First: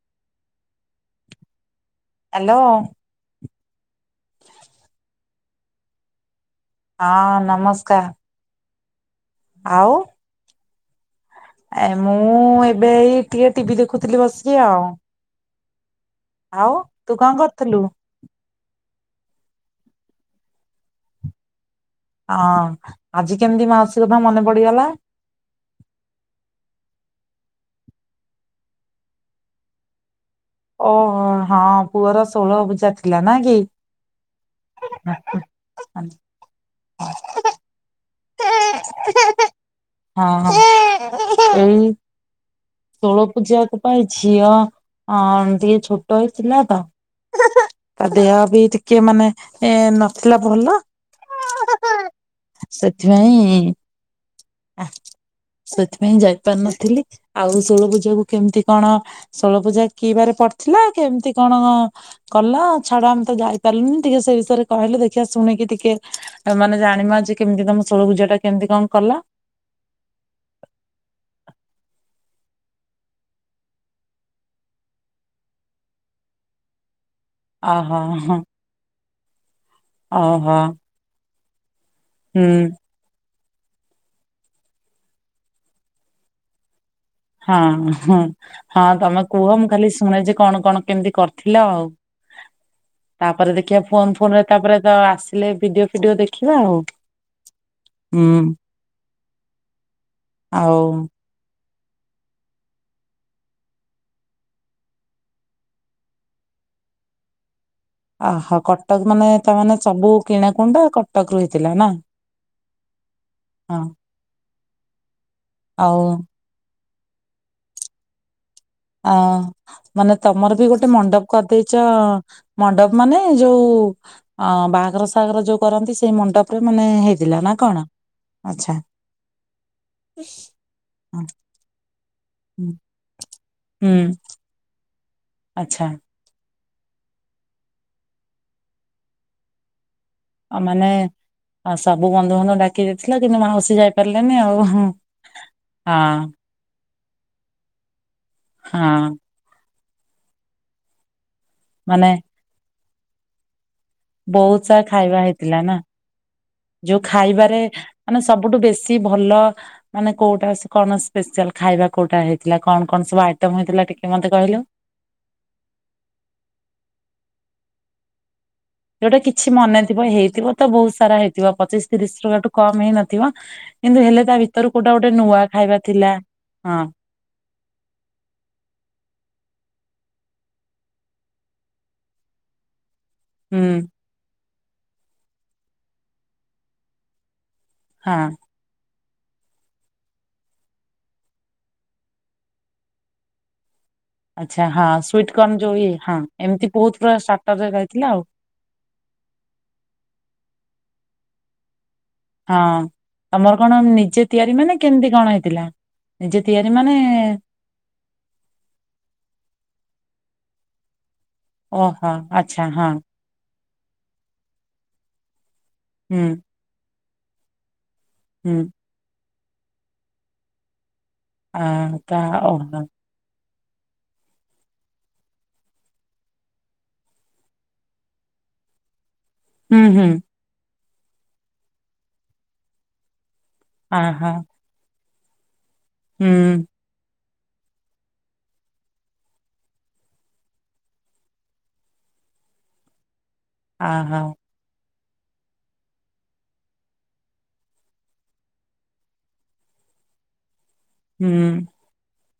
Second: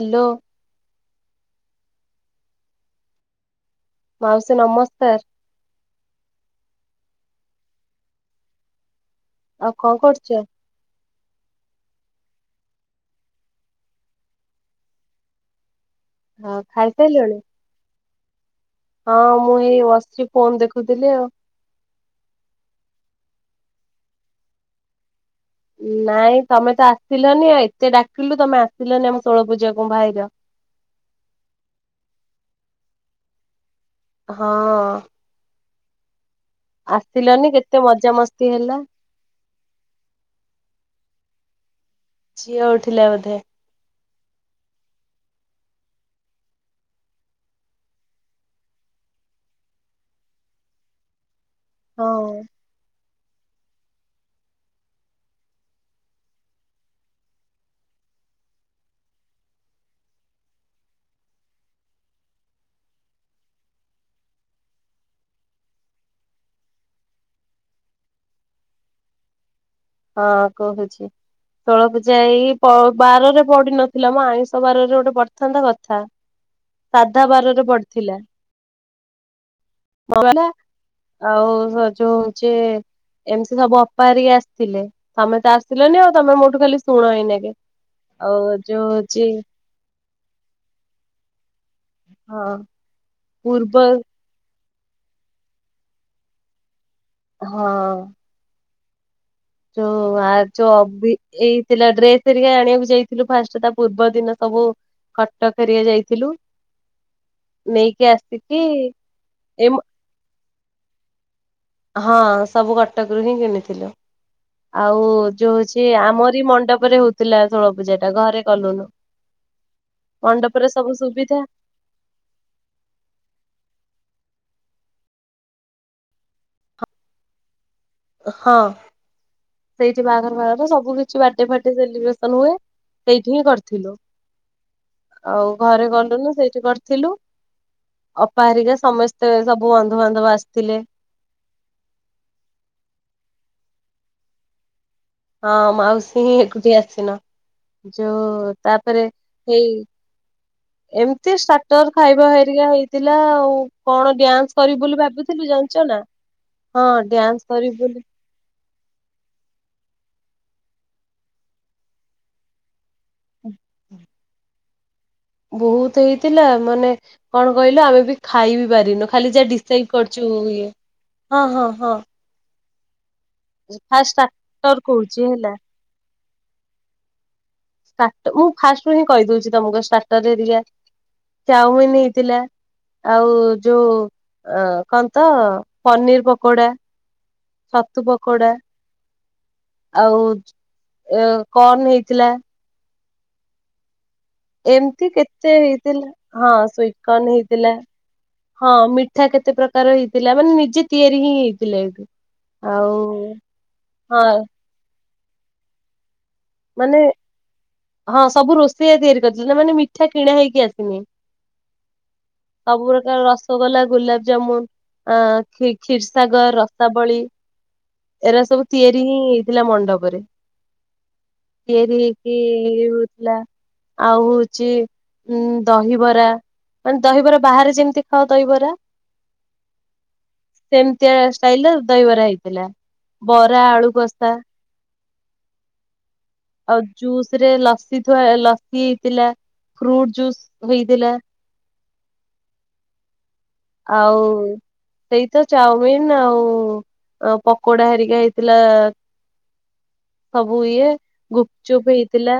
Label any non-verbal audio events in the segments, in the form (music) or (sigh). Hello. Hello. ମାଉସୀ ନମସ୍କାର୍। ହଁ ନମସ୍କାର୍। ଆଉ କଣ୍ କରୁଚ? ଏ ମୁଁ ଏବେ ଏଇ ଟିକେ ଟିଭି ଦେଖୁଥିଲି ବସିକି ଆଉ। ହଁ, ଆଉ ତୁ ଖାଇସାରିଲଣି? କଣ କରୁଥୁଲୁ? ହଁ ମୁଁ ଏଇ ବସିଚି ଫୋନ୍ ଦେଖୁଥିଲି ଆଉ। ହଁ ଆଜି କେମିତି ମାଉସୀ କଥା ମନେ ପଡିଗଲା। ନାଇଁ ତମେ ତ ଆସିଲନି ଆଉ ଏତେ ଡାକିଲୁ ତମେ ଆସିଲନି ଆମ ଷୋଳପୂଜା କୁ ଭାଇର। ଓହୋ ହଁ ପୁଅର ଷୋଳ ପୂଜା ଥିଲା ନା କି? ହଁ। (inaudible) ଆସିଲନି କେତେ ମଜାମସ୍ତି ହେଲା। ହଁ-ଏଇ ଝିଠ ଷୋଳ ପୂଜାକୁ ପାଇଁ ଝିଅ ଅ ଟିକେ ଛୋଟ ହେଇଥିଲା ତ ତା ଦେହ ବି ଟିକେ ମାନେ ଏ ନଥିଲା ଭଲ ହଉ ସେଥିପାଇଁ ସେଥିପାଇଁ ଯାଇପାରନଥିଲି ଆଉ ଷୋଳପୂଜା କ କେମିତି କଣ ଷୋଳ ପୂଜା କିିବାରେ ପଡିଥିଲା କେମିତି କଣ କଲ ଛାଡ ଆମେ ତ ଯାଇପାରିଲୁନି ଟିକେ ସେ ବିଷୟରେ କହିଲୁ ଦେଖିବା ଶୁଣିକି ଟିକେ ଆଉ ମାନେ ଜାଣିମାଆଜି କେମିତି ତମ ଷୋଳପୂଜା ଟା କେମିତି କଣ କଲ। ହଁ କହୁଛି ତୋଳ ପୂଜା ଏଇ ପ ବାରରେ ପଡିିନଥିଲା ମୋ ଆଇଁଷ ବାରରେ ଗୋଟେ ପଡିିଥାନ୍ତା କଥା ସାଧା ବାରରେ ଅହୋ ପଡିଥିଲା ହଁ ମ ଓହୋ ଆଉ ଯୋଉ ହୁଁ ହଉଛି ଏମିତି ସବୁ ଅପାହାରିକି ଆସିଥିଲେ ତମେ ତ ଆସିଲନି ଆଉ ତମେ ମୋଠୁ ଖାଲି ଶୁଣଇନି ହଁ ହଁ ହଁ ତମେ କୁହ ମୁଁ ଖାଲି ଶୁଣେ ଯେ କଣ କଣ କେମିତି କରିଥିଲ ଆଉ ହଁ ତାପରେ ପୂର୍ବ ଦେଖିବା ଫୋନ ଫୋନରେ ତାପରେ ତ ଆସିଲେ ଭିଡିଓ ଫିଡିଓ ଦେଖିବା ଆଉ ହଁ ହୁଁ ଯୋଉ ଆଜ ଆଉ ଅପି ଏଇ ଥିଲା ଡ୍ରେସ ଏରିକା ଆଣିବାକୁ ଯାଇଥିଲୁ ଫାଷ୍ଟ ତା ପୂର୍ବ ଦିନ ସବୁ କଟକରିଆ ଯାଇଥିଲୁ ନେଇକି ଆସିକି ଅହୋ କଟକ ମାନେ ଏ ତାମାନେ ସବୁ କିଣାକୁୁଣ୍ଡ କଟକ ରୁ ହେଇଥିଲା ନା। ହଁ ସବୁ କଟକରୁ ହିଁ ହଁ କିଣିଥିଲୁ। ଆଉ ଯୋଉ ହଉଛି ଆଉ ଆମରି ମଣ୍ଡପରେ ହଉଥିଲା ଷୋଳ ପୂଜା ଟା ଘରେ କଲୁନୁ। ଅ ମାନେ ତମର ମଣ୍ଡପରେ ବି ଗୋଟେ ସବୁ ମଣ୍ଡପ ସୁବିଧା କରିଦେଇ ଜା ମଣ୍ଡପ ମାନେ ଯୋଉ ଅ ବାହାଘର ସାଗର ଯୋଉ କରନ୍ତି ସେଇ ମଣ୍ଡପରେ ମାନେ ହେଇଥିଲା ନା କଣ। ହଁ ଆଚ୍ଛା ସେଇଠି ବାହାଘର ବାଘର ସବୁ କିଛି ହଁ ବାଡେ ଫାଡେ ସେଲିବ୍ରେସନ ହୁଏ। ହୁଁ ସେଇଠିଁ କର ହୁଁ ଆଉ ଆଚ୍ଛା ଘରେ କଲୁନୁ ସେଇଠି କରିଥିଲୁ। ଅପାହାରିକା ସମସ୍ତେ ସବୁ ବନ୍ଧୁବାନ୍ଧବ ଆସ ଆଉ ମାନେ ଆ ସବୁ ବନ୍ଧୁବାନ୍ଧବ ଡାକି ଦେଇଥିଲା କିନ୍ତୁ ମାନେ ମାଉସୀ ଯାଇ ପାରିଲେନି ଆଉ। ହଁ ମାଉସୀ ହିଁ ଏକୁଟିିଆ ଆସିନ ଯଉ ତାପରେ ହଁ ହେଇ ଏମିତି ଷ୍ଟାଟର ମାନେ ଖାଇବା ହେରିକା ହେଇଥିଲା ଆଉ। କଣ ଡ୍ୟାନ୍ସ ବହୁତ କରିବି ସାରା ବୋଲି ଖାଇବା ଭାବୁଥିଲୁ ହେଇଥିଲା ଜାଣିଛ ନା ହଁ ଯୋଉ ଡ୍ୟାନ୍ସ ଖାଇବାରେ କରିବୁ ବୋଲି ମାନେ ସବୁଠୁ ବେଶୀ ଭଲ ମାନେ କୋଉଟା ସ କଣ ସ୍ପେଶାଲ ଖାଇବା କୋଉଟା ହେଇଥିଲା କଣ କଣ ସବୁ ଆଇଟମ ହେଇଥିଲା ଟିକେ ମତେ କହିଲୁ। ବହୁତ ହେଇଥିଲା ମାନେ କଣ କହିଲୁ ଆମେ ବି ଖାଇ ବିି ପାରିନୁ। ଯୋଉଟା ଖାଲି ଯାହା କିଛି ଡିସାଇଡ ମନେଥିବ କରିଛୁ ହେଇଥିବ ତ ଇଏ ବହୁତ ସାରା ହଁ ହେଇଥିବ ହଁ ପଚିଶ ହଁ। ତିରିଶ ପ୍ରକାରଠୁ କମ ହେଇ ନଥିବ ଫାଷ୍ଟ କିନ୍ତୁ ହେଲେ ତା ଭିତରୁ ଷ୍ଟାର୍ଟର କୋଉଟା ଗୋଟେ କହୁଛି ନୂଆ ହେଲା ଖାଇବା ଥିଲା ହଁ। ଷ୍ଟଆଟ ମୁଁ ଫାଷ୍ଟ ରୁ ହିଁ କହିଦଉଛି ତମକୁ ଷ୍ଟାର୍ଟରେ ଏରିଆ ଚାଉମିିନ ହେଇଥିଲା। ଆଉ ହୁଁ ଯୋଉ ଅ କଣତ ପନିର ପକୋଡା। ଛତୁ ହଁ। ପକୋଡ଼ା। ଆଉ କର୍ନ ହେଇଥିଲା। ଆଚ୍ଛା ହଁ ଏମିତି ସୁଇଟ କେତେ କର୍ଣ୍ଣ ଯୋଉ ଇଏ ହେଇଥିଲା ହଁ ଏମିତି ବହୁତ ପୁରା ସୁଟକଣ ଷ୍ଟାର୍ଟରରେ ହେଇଥିଲା। ରହିଥିଲା ଆଉ ହଁ ମିଠା କେତେ ପ୍ରକାର ହେଇଥିଲା ମାନେ ନିଜେ ତିଆରି ହିଁ ହେଇଥିଲା ଏଇଠୁ। ହଁ ଆଉ ତମର କଣ ନିଜେ ହଁ ତିଆରି ମାନେ କେମିତି କଣ ହେଇଥିଲା। ନିଜେ ତିଆରି ମାନେ ହଁ ସବୁ ରୋଷେଇଆ ତିଆରି କରିଛନ୍ତି ନା ମାନେ ମିଠା କିଣା ହେଇକି ଆସିନି। ଓହୋ ଆଚ୍ଛା ସବୁ ହଁ ପ୍ରକାର ରସଗୋଲା ଗୋଲାପଜାମୁନ ଆ ଖିକ ହୁଁ କ୍ଷୀରସାଗର ରସାବଳୀ ଏରା ହୁଁ। ସବୁ ତିଆରି ହିଁ ହେଇଥିଲା ମଣ୍ଡପରେ। ତିଆରି ହେଇକିି ଆଉ ହଉଚି ଉଁ ଦହିବରା। ମାନେ ଦହିବରା ବାହାରେ ଯେମିତି ଖାଅ ଦହିବରା। ହୁଁ ହୁଁ। ସେମିତିଆ ଷ୍ଟାଇଲର ଦହିବରା ହେଇଥିଲା ବରା ଆଳୁ ଆହା କଷା। ହୁଁ। ଜୁସ ରେ ଲସି ଥୁଆ ଲସି ହେଇଥିଲା ଫ୍ରୁଟ ଜୁସ୍ ହେଇଥିଲା। ଆହା ଆଉ ସେଇ ତ ଚାଉମିିନ ଆଉ ପକୋଡା ହେରିକା ହେଇଥିଲା। ସବୁ ଇଏ ହୁଁ, ଗୁପଚୁପ ହେଇଥିଲା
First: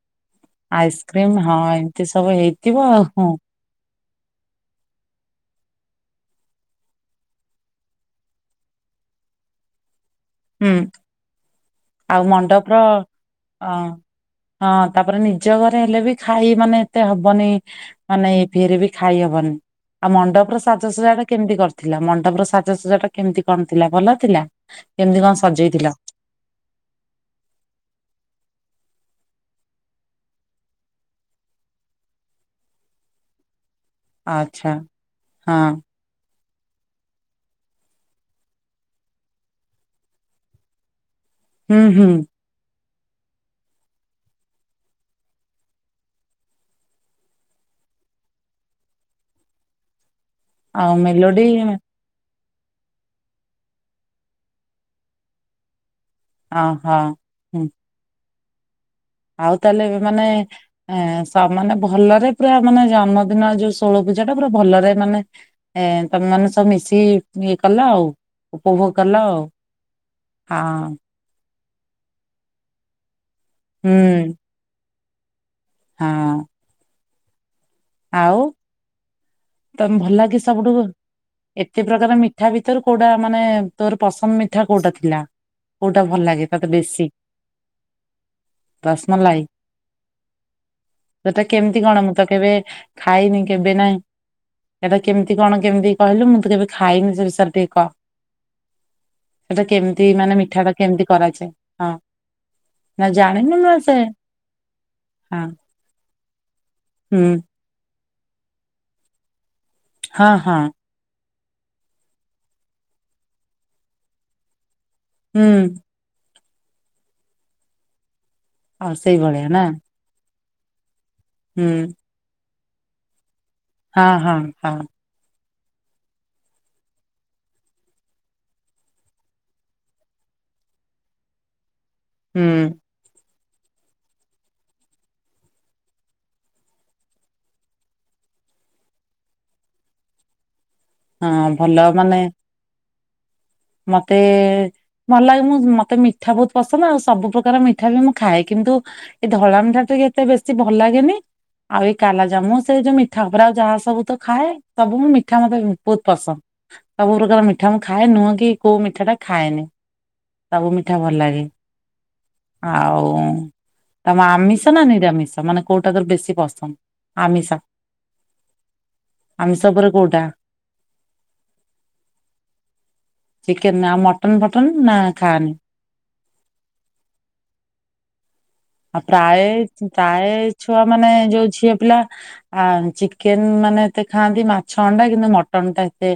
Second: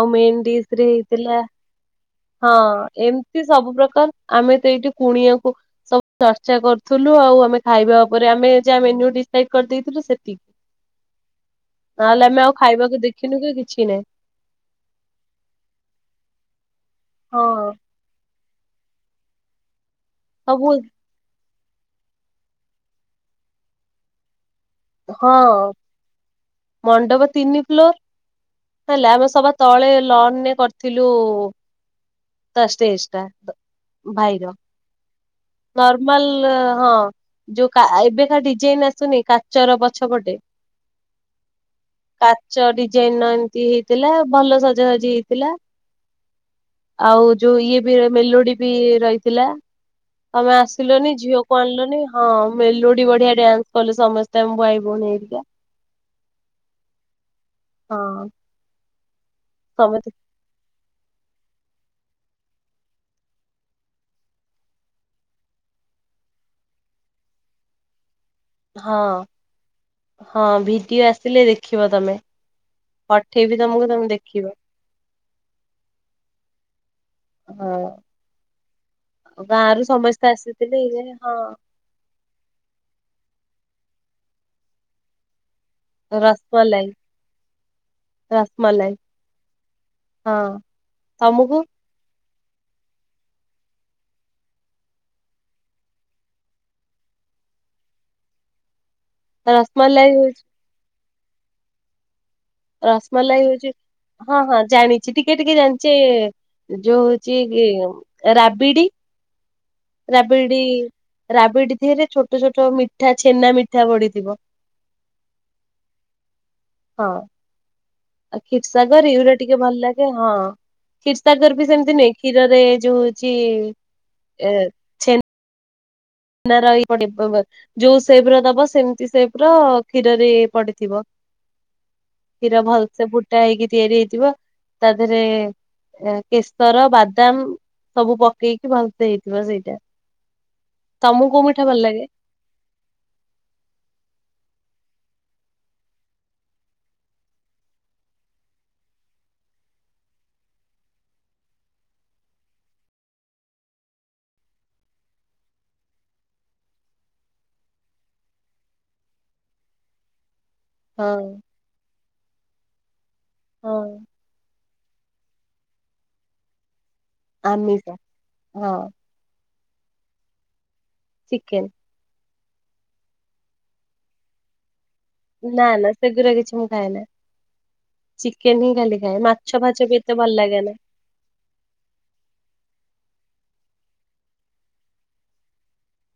ଆଉ ମେନ୍ ଡିସରେ ଆଇସ୍କ୍ରିମ୍ ହେଇଥିଲା। ହଁ ଏମିତି ସମ ହଁ ଏମତି ସବୁ ପ୍ରକାର ଆମେ ତ ଏଇଠି କୁଣିଆକୁ ସବୁ ଚର୍ଚ୍ଚା କରୁଥିଲୁ ଆଉ ଆମେ ଖାଇବା ଉପରେ ଆମେ ଯାହା ମେନୁ ଡିସାଇଡ କରିଦେଇଥିଲୁ ସେତିକି। ହୁଁ ଆଉ ନହେଲେ ଆମେ ମଣ୍ଡପର ଖାଇବାକୁ ଦେଖିନୁ କି ଅ କିଛି ନାହିଁ ହଁ ତାପରେ ନିଜ ଘରେ ହେଲେ ବି ଖାଇ ମାନେ ଏତେ ହବନି ହଁ ମାନେ ଫିରବି ଖାଇହବନି ଆଉ ମଣ୍ଡପ ର ସବୁ ସାଜସଜା ଟା କେମିତି କରିଥିଲ? ଥିଲା ମଣ୍ଡପର ସାଜସଜା ଟା କେମତି କଣ ଥିଲା ଭଲ ଥିଲା। କେମିତି ହଁ କଣ ସଜେଇଥିଲ? ମଣ୍ଡପ ତିନି ଫ୍ଲୋର। ହେଲା ଆମେ ସଭା ତଳେ ଲନରେ କରିଥିଲୁ ତା ଷ୍ଟେଜ ଟା। ଆଛା ହଁ। ଫର୍ମାଲ ହଁ ଯୋଉ ଏବେକା ଡିଜାଇନ ଆସୁନି କାଚର ପଛପଟେ। (inaudible) ହୁଁ ହୁଁ। କାଚ ଡିଜାଇନର ଏମିତି ହେଇଥିଲା ଭଲ ସଜାସଜି ହେଇଥିଲା। ଆଉ ଯୋଉ ଇଏ ବି ମେଲୋଡି ବି ରହିଥିଲା। ତମେ ଆଉ ଆସିଲନି ମେଲୋଡି ଝିଅକୁ ଆଣିଲନି। ହଁ ମେଲୋଡି ବଢିଆ ଡ୍ୟାନ୍ସ କଲୁ ସମସ୍ତେ ଆମ ଭାଇ ଭଉଣୀ ଏରିକା। ଓହୋ। ହଁ। ଆଉ ତାହେଲେ ଏବେ ସମସ୍ତେ ମାନେ ହଁ ମାନେ ଭଲରେ ପୁରା ମାନେ ଜନ୍ମଦିନ ଯୋଉ ଷୋଳ ପୂଜା ଟା ପୁରା ଭଲରେ ମାନେ ଏ ତମେ ମାନେ ସବୁ ମିଶିକି ଇଏ କଲ ଆଉ। ଉପଭୋଗ ହଁ କଲ ଆଉ ହଁ। ଆସିଲେ ଦେଖିବ ତମେ ପଠେଇବି ତମକୁ ହଁ ତମେ ହୁଁ ଦେଖିବ। ହଁ। ହଁ ଆଉ ଗାଁରୁ ତମେ ଭଲ ସମସ୍ତେ ଲାଗେ ସବୁଠୁ ଆସିଥିଲେ ଯେ ହଁ। ଏତେ ପ୍ରକାର ମିଠା ଭିତରୁ କୋଉଟା ମାନେ ତୋର ପସନ୍ଦ ମିଠା କୋଉଟା ଥିଲା? କୋଉଟା ଭଲ ଲାଗେ ତତେ ରସମଲାଇ ବେଶୀ? ରସମଲାଇ ରସ୍ମଲାଇ। ହଁ ସେଟା ତମକୁ କେମିତି କଣ ମୁଁ ତ କେବେ ଖାଇନି କେବେ ନାହିଁ। ସେଟା କେମିତି କଣ କେମିତି କହିଲୁ ମୁଁ ତ କେବେ ଖାଇନି ସେ ବିଷୟରେ ଟିକେ କହ। ସେଟା କେମିତି ରସମଲାଇ ମାନେ ହଉଛି ମିଠା ଟା କେମିତି କରାଯାଏ? ହଁ। ନା ରସ୍ମଲାଇ ଜାଣିନୁ ହଉଚି। ନା ସେ ହଁ ହଁ ଜାଣିଚି। ଟିକେ ହଁ ଟିକେ ଜାଣିଚି ଯୋଉ ହୁଁ ହଉଚି ରାବିଡି ହଁ ହଁ ରାବିଡି ରାବିଡି ଦିହେରେ ଛୋଟ ଛୋଟ ମିଠା ଛେନା ମିଠା ପଡିଥିବ। ହୁଁ। ହଁ। ଆଉ କ୍ଷୀର୍ ଆଉ ସାଗର ଏଇରା ସେଇଭଳିଆ ଟିକେ ନା ଭଲ ଲାଗେ ହଁ କ୍ଷୀର୍ ସାଗର ହୁଁ ବି ସେମିତି ନାଇଁ? କ୍ଷୀରରେ ଯୋଉ ହଉଚି। ହଁ ହଁ, ହଁ। ଛେନା ରହି ପଡିବ ଯୋଉ ସେପ୍ ର ଦବ ସେମିତି ସେପ୍ ର କ୍ଷୀରରେ ପଡିଥିବ। ହୁଁ କ୍ଷୀର ଭଲ୍ସେ ଫୁଟା ହେଇକି ତିଆରି ହେଇଥିବ ତା ଦେଏରେ ଅଁ କେଶର ବାଦାମ୍ ସବୁ ପକେଇକି ଭଲ୍ସେ ହେଇଥିବ ସେଇଟା। ତମକୁ ହଁ କୋଉ ମିଠା ଭଲ ଲାଗେ? ମାନେ ମତେ ଭଲ ଲାଗେ ମୁଁ ମତେ ମିଠା ବହୁତ୍ ପସନ୍ଦ ଆଉ ସବୁ ପ୍ରକାର ମିଠା ବି ମୁଁ ଖାଏ। କିନ୍ତୁ ଏଇ ଧଳାମିଠା ଟିକେ ଏତେ ବେଶୀ ଭଲ ଲାଗେନି। ଆଉ ଏଇ କାଲା ଜାମୁ ସେଇ ଯୋଉ ମିଠା ଉପରେ ଆଉ ଯାହା ସବୁ ତ ଖାଏ ସବୁ ମୁଁ ମିଠା ମତେ ବହୁତ୍ ପସନ୍ଦ। ସବୁ ପ୍ରକାର ମିଠା ମୁଁ ଖାଏ। ନୁହଁ କି କି କୋଉ ମିଠା ଟା ଖାଏନି ସବୁ ମିଠା ଭଲ ହଁ ଲାଗେ। ଆଉ ହଁ ତମେ ଆମିଷ ନା ନିରାମିଷ ମାନେ କୋଉଟା ତୋର ବେଶୀ ପସନ୍ଦ୍? ଆମିଷ। ହଁ ଆମିଷ ଉପରେ କୋଉଟା? ଚିକେନ୍। ଚିକେନ ନା, ଆଉ ମଟନ୍ ଫଟନ୍ ନା ଖାଆନି? ନା ନା ସେଗୁରା କିଛି ମୁଁ ଖାଏ ନା। ଚିକେନ୍ ହିଁ ଖାଲି ଆଉ ଖାଏ, ପ୍ରାୟ ମାଛ ଫାଛ ବି ଏତେ ପ୍ରାୟ ଭଲ ଲାଗେ ନା। ଛୁଆ ମାନେ ଯୋଉ ଝିଅ ପିଲା ଆ ଚିକେନ୍ ମାନେ ଏତେ ଖାଆନ୍ତି ମାଛ ଅଣ୍ଡା କିନ୍ତୁ ମଟନ୍ ଟା ଏତେ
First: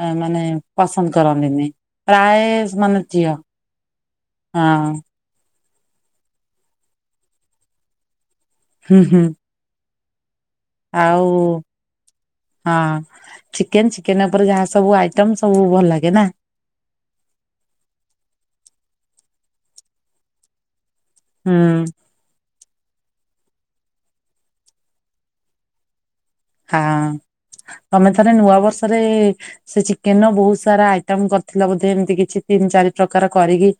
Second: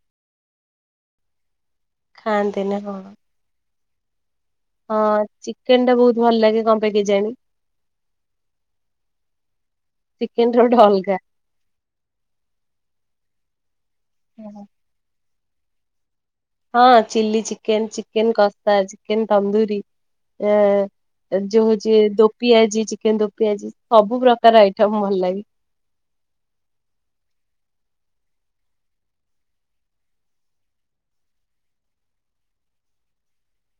ଅ ମାନେ ପସନ୍ଦ କରନ୍ତିନି ପ୍ରାୟେ ଖାଆନ୍ତିନି ହଁ ମାନେ ଝିଅ। ହଁ ଚିକେନ୍ ଟା ବହୁତ୍ ଭଲ ଲାଗେ କଣ ପାଇଁ କେଜାଣି? ହୁଁ ହୁଁ। ଚିକେନ୍ ଝୋଡ। ଆଉ ହଁ। ଚିକେନ୍ ଚିକେନ ଉପରେ ଯାହା ସବୁ ଆଇ ଆଇଟମ୍ ସବୁ ଭଲ ଲାଗେ ନା? ହଁ ଚିଲ୍ଲି ଚିକେନ୍ ଚିକେନ୍ କସା ଚିକେନ ତନ୍ଦୁରି ଏଁ ହୁଁ ଯୋଉ ହଉଚି ଦୋ ପିଆଜି ଚିକେନ୍ ରପିଆଜି ସବୁ ପ୍ରକାର ଆଇଟମ୍ ଭଲ ଲାଗେ। ହଁ। ତମେ ଥରେ ନୂଆ ବର୍ଷରେ ସେ ଚିକେନ୍ ର ବହୁ ସାରା ଆଇଟମ୍ କରିଥିଲ ବୋଧେ ଏମିତି କିଛି ତିନି ଚାରି ପ୍ରକାର କରିକି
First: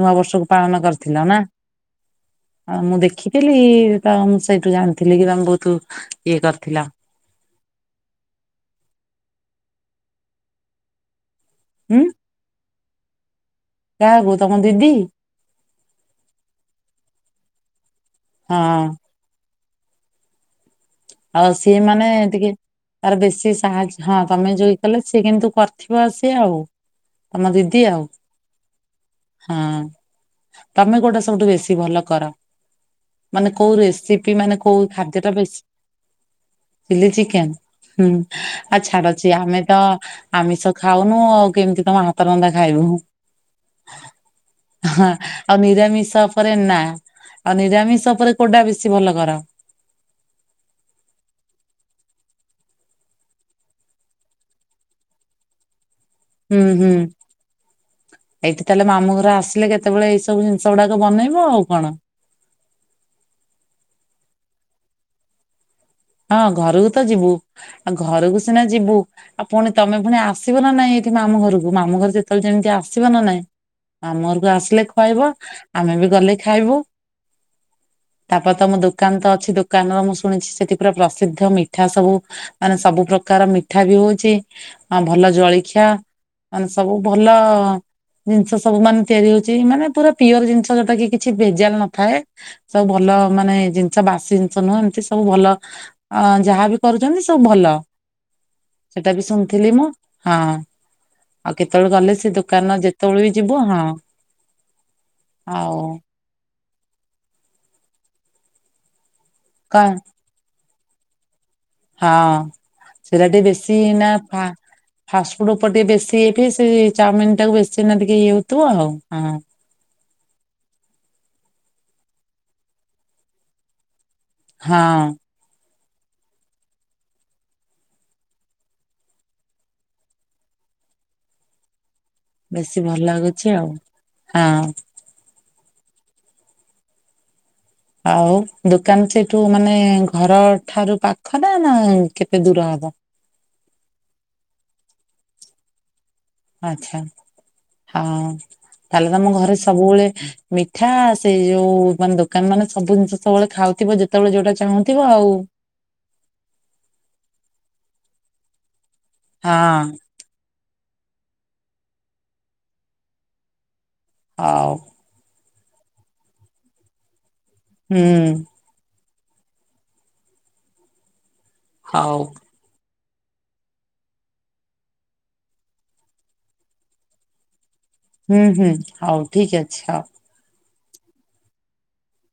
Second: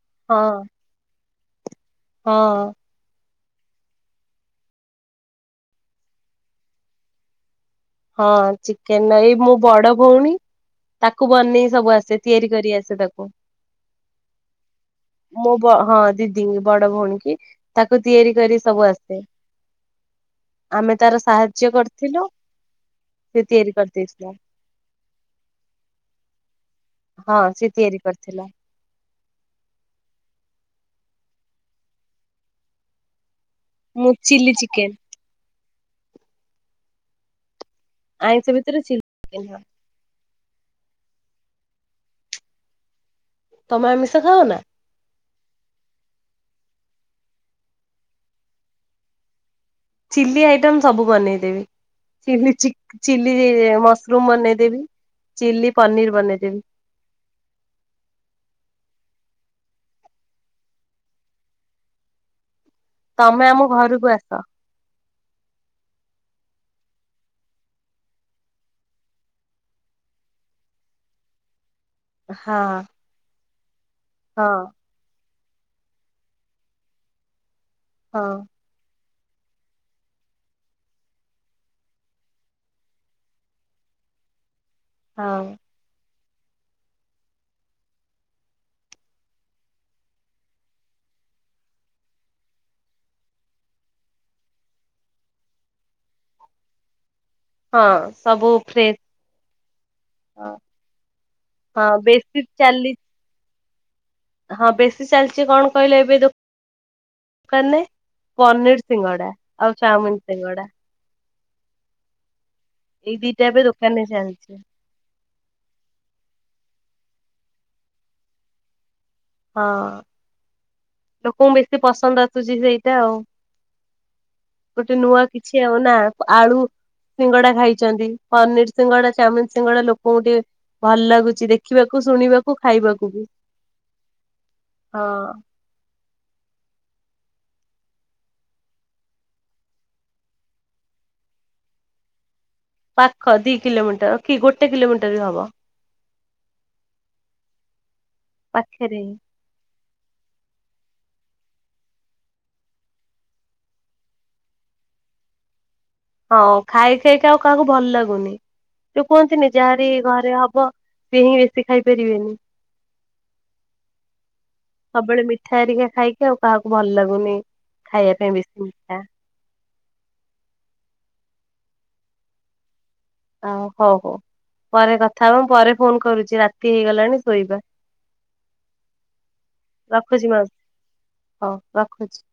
ନୂଆ ବର୍ଷକୁ ହଁ ପାଳନ କରିଥିଲ ନା? ହଁ ମୁଁ ଦେଖି ଖିଥିଲି। ତ ମୁଁ ସେଇଠୁ ଜାଣିଥିଲି କି ତମେ ବହୁତ୍ ଇଏ କରିଥିଲ। ହଁ ଚିକେନ୍ ନ ଏଇ ମୋ ବଡ ଭଉଣୀ ତାକୁ ବନେଇ ସବୁ ହୁଁ ଆସେ। ତିଆରି କରି ଆସେ ତାକୁ। କାହାକୁ ତମ ଦିଦି? ମୋ ବ ହଁ ଦିଦିଙ୍କି ବଡ ଭଉଣୀ କି ତାକୁ ତିଆରି କରି ହଁ ସବୁ ଆସେ। ଆମେ ତାର ଆଉ ସାହାଯ୍ୟ ସିଏ ମାନେ କରିଥିଲୁ। ଟିକେ ତାର ସେ ବେଶୀ ତିଆରି ସାହାଯ୍ୟ ହଁ କରିଦେଇଥିଲା ତମେ ଯୋଉ ଇଏ କଲ ସିଏ କିନ୍ତୁ କରିଥିବ ଆସ ଆଉ। ହଁ ତମ ସେ ଦିଦି ତିଆରି ଆଉ। କରିଥିଲା ହୁଁ ତମେ କୋଉଟା ସବୁଠୁ ବେଶୀ ଭଲ କର? ମାନେ କୋଉ ମୁଁ ରେସିପି ଚିଲି ମାନେ କୋଉ ଚିକେନ ଖାଦ୍ୟ ଟା ବେଶୀ ଚିଲ୍ଲି ଚିକେନ୍ ହୁଁ ଆଇଁଷ ଭିତରେ ଆଉ ଚିଲି ଛାଡ ଅଛି ଚିକେନ ଆମେ ଖାଏ। ତ ଆମିଷ ଖାଉନୁ ଆଉ କେମିତି ତମ ହାତ ରନ୍ଧା ଖାଇବୁ। ତମେ ଆମିଷ ଖାଅ ନା? ହଁ ଆଉ ନିରାମିଷ ଉପରେ ନା ଆଉ ନିରାମିଷ ଉପରେ କୋଉଟା ବେଶୀ ଭଲ କର? ଚିଲ୍ଲି ଆଇଟମ୍ ସବୁ ବନେଇଦେବି। ଚିଲ୍ଲି ଚିକ୍ ମସରୁମ୍ ବନେଇଦେବି ଚିଲ୍ଲି ପନିର୍ ବନେଇଦେବି। ହୁଁ ହୁଁ। ଏଇଠି ତାହେଲେ ମାମୁଁ ଘର ଆସିଲେ କେତେବେଳେ ଏଇ ସବୁ ଜିନିଷ ଗୁଡାକ ବନେଇବ ଆଉ କଣ। ତମେ ଆମ ଘରକୁ ଆସ। ହଁ ଘରୁକୁ ତ ଯିବୁ ଆଉ ଘରକୁ ସିନା ଯିବୁ ଆଉ ପୁଣି ତମେ ପୁଣି ଆସିବ ନା ନାଇଁ ଏଇଠି ମାମୁଁ ଘରକୁ ମାମୁଁ ଘର ଯେତେବେଳେ ହଁ ଯେମିତି ଆସିବ ନା ନାଇଁ ମାମୁଁ ହଁ ଘରକୁ ଆସିଲେ ଖାଇବ ଆମେ ବି ଗଲେ ଖାଇବୁ ହଁ ତାପରେ ତମ ଦୁ ଦୋକାନ ତ ଅଛି ଦୋକାନ ମୁଁ ଶୁଣିଛି ସେଠି ପୁରା ପ୍ରସିଦ୍ଧ ମିଠା ସବୁ ମାନେ ସବୁ ପ୍ରକାର ମିଠା ବି ହଉଛି। ଆ ଭଲ ହଁ ଜଳଖିଆ ମାନେ ସବୁ ଭଲ ଜିନିଷ ସବୁ ମାନେ ତିଆରି ହଉଚି ମାନେ ପୁରା ପିଓର ଜିନିଷ ଯୋଉଟା କି କିଛି ଭେଜାଲ ନଥାଏ। ସବୁ ଭଲ ମାନେ ଜିନିଷ ବାସି ଜିନିଷ ନୁହେଁ ଏମିତି ସବୁ ଭଲ ଆ ଯାହାବି କରୁଛନ୍ତି ସବୁ ଭଲ। ହଁ ସବୁ ଫ୍ରେ ସେଇଟା ବି ଶୁଣିଥିଲି ମୁଁ ହଁ ଆଉ ହଁ କେତେବେଳେ ଗଲେ ସେ ବେଶୀ ଦୋକାନ ଚାଲି ଯେତେବେଳେ ବି ଯିବୁ ହଁ। ହଁ ବେଶୀ ଚାଲିଛି କଣ ଆଉ କହିଲେ ଏବେ ଦୋ କାନ ରେ ପନିର୍ ସିଙ୍ଗଡା ଆଉ କଣ ଚାଉମିନ୍ ସିଙ୍ଗଡା। ହଁ ଏଇ ସେଟା ଟିକେ ଦିଟା ଏବେ ବେଶୀ ଦୋକାନରେ ନା ଫା ଚାଲିଛି। ଫାଷ୍ଟ ଫୁଡ୍ ଉପରେ ଟିକେ ବେଶୀ ହେଇିଥାଏ ସେ ଚାଉମିନ୍ ଟାକୁ ବେଶୀ ଟିକେ ଇଏ ହଉଥିବ ଆଉ ହଁ। ହଁ ଲୋକଙ୍କୁ ବେଶୀ ପସନ୍ଦ ଆସୁଛି ସେଇଟା ଆଉ। ଗୋଟେ ହଁ ନୂଆ କିଛି ଆଉ ନା ଆଳୁ ସିଙ୍ଗଡା ଖାଇଛନ୍ତି ପନିର୍ ସିଙ୍ଗଡା ଚାଉମିିନ୍ ସିଙ୍ଗଡା ଲୋକଙ୍କୁ ଟିକେ ଭଲ ଲାଗୁଛି ଦେଖ୍ ଦେଖିବାକୁ ଶୁଣିବାକୁ ବେଶୀ ଖାଇବାକୁ। (unintelligible) ହଁ। ହଁ। ଆଉ ଦୋକାନ ସେଠୁ ମାନେ ଘର ଠାରୁ ପାଖ ନା ନା କେତେ ଦୂର ହବ? ପାଖ ଦି କିଲୋମିଟର କି ଗୋଟେ କିଲୋମିଟର ବି ହବ। ଆଚ୍ଛା ହଁ ପାଖରେ ତାହାଲେ ହିଁ। ତମ ଘରେ ସବୁବେଳେ ମିଠା ସେ ଯୋଉ ମାନେ ଦୋକାନ ମାନେ ସବୁ ଜିନିଷ ସବୁବେଳେ ଖାଉଥିବ ଯେତେବେଳେ ଯୋଉଟା ଚାହୁଁଥିବ ଆଉ। ହଁ ଖାଇ ଖାଇକା ଆଉ କାହାକୁ ଭଲ ଲାଗୁନି, ଯୋଉ କୁହନ୍ତିନି ହଁ ଯାହାରି ଭା ସିଏ ହବ ସିଏ ହିଁ ବେଶୀ ଖାଇପାରିବେନି। ଆଉ ସବୁବେଳେ ମିଠା ଏରିକା ଖାଇକି ଆଉ କାହାକୁ ଭଲ ଲାଗୁନି ହୁଁ ଖାଇବା ପାଇଁ ବେଶୀ ମିଠା। ହଉ। ଆ, ହଉ ହଉ ପରେ କଥା ହବ ମୁଁ ପରେ ଫୋନ୍ କରୁଚି, ରାତି ହେଇଗଲାଣି ଶୋଇବା। ହୁଁ, ହୁଁ ହଉ ଠିକ ଅଛି ହଉ। ରଖୁଛି ମାଉସୀ ହଉ ରଖୁଛି।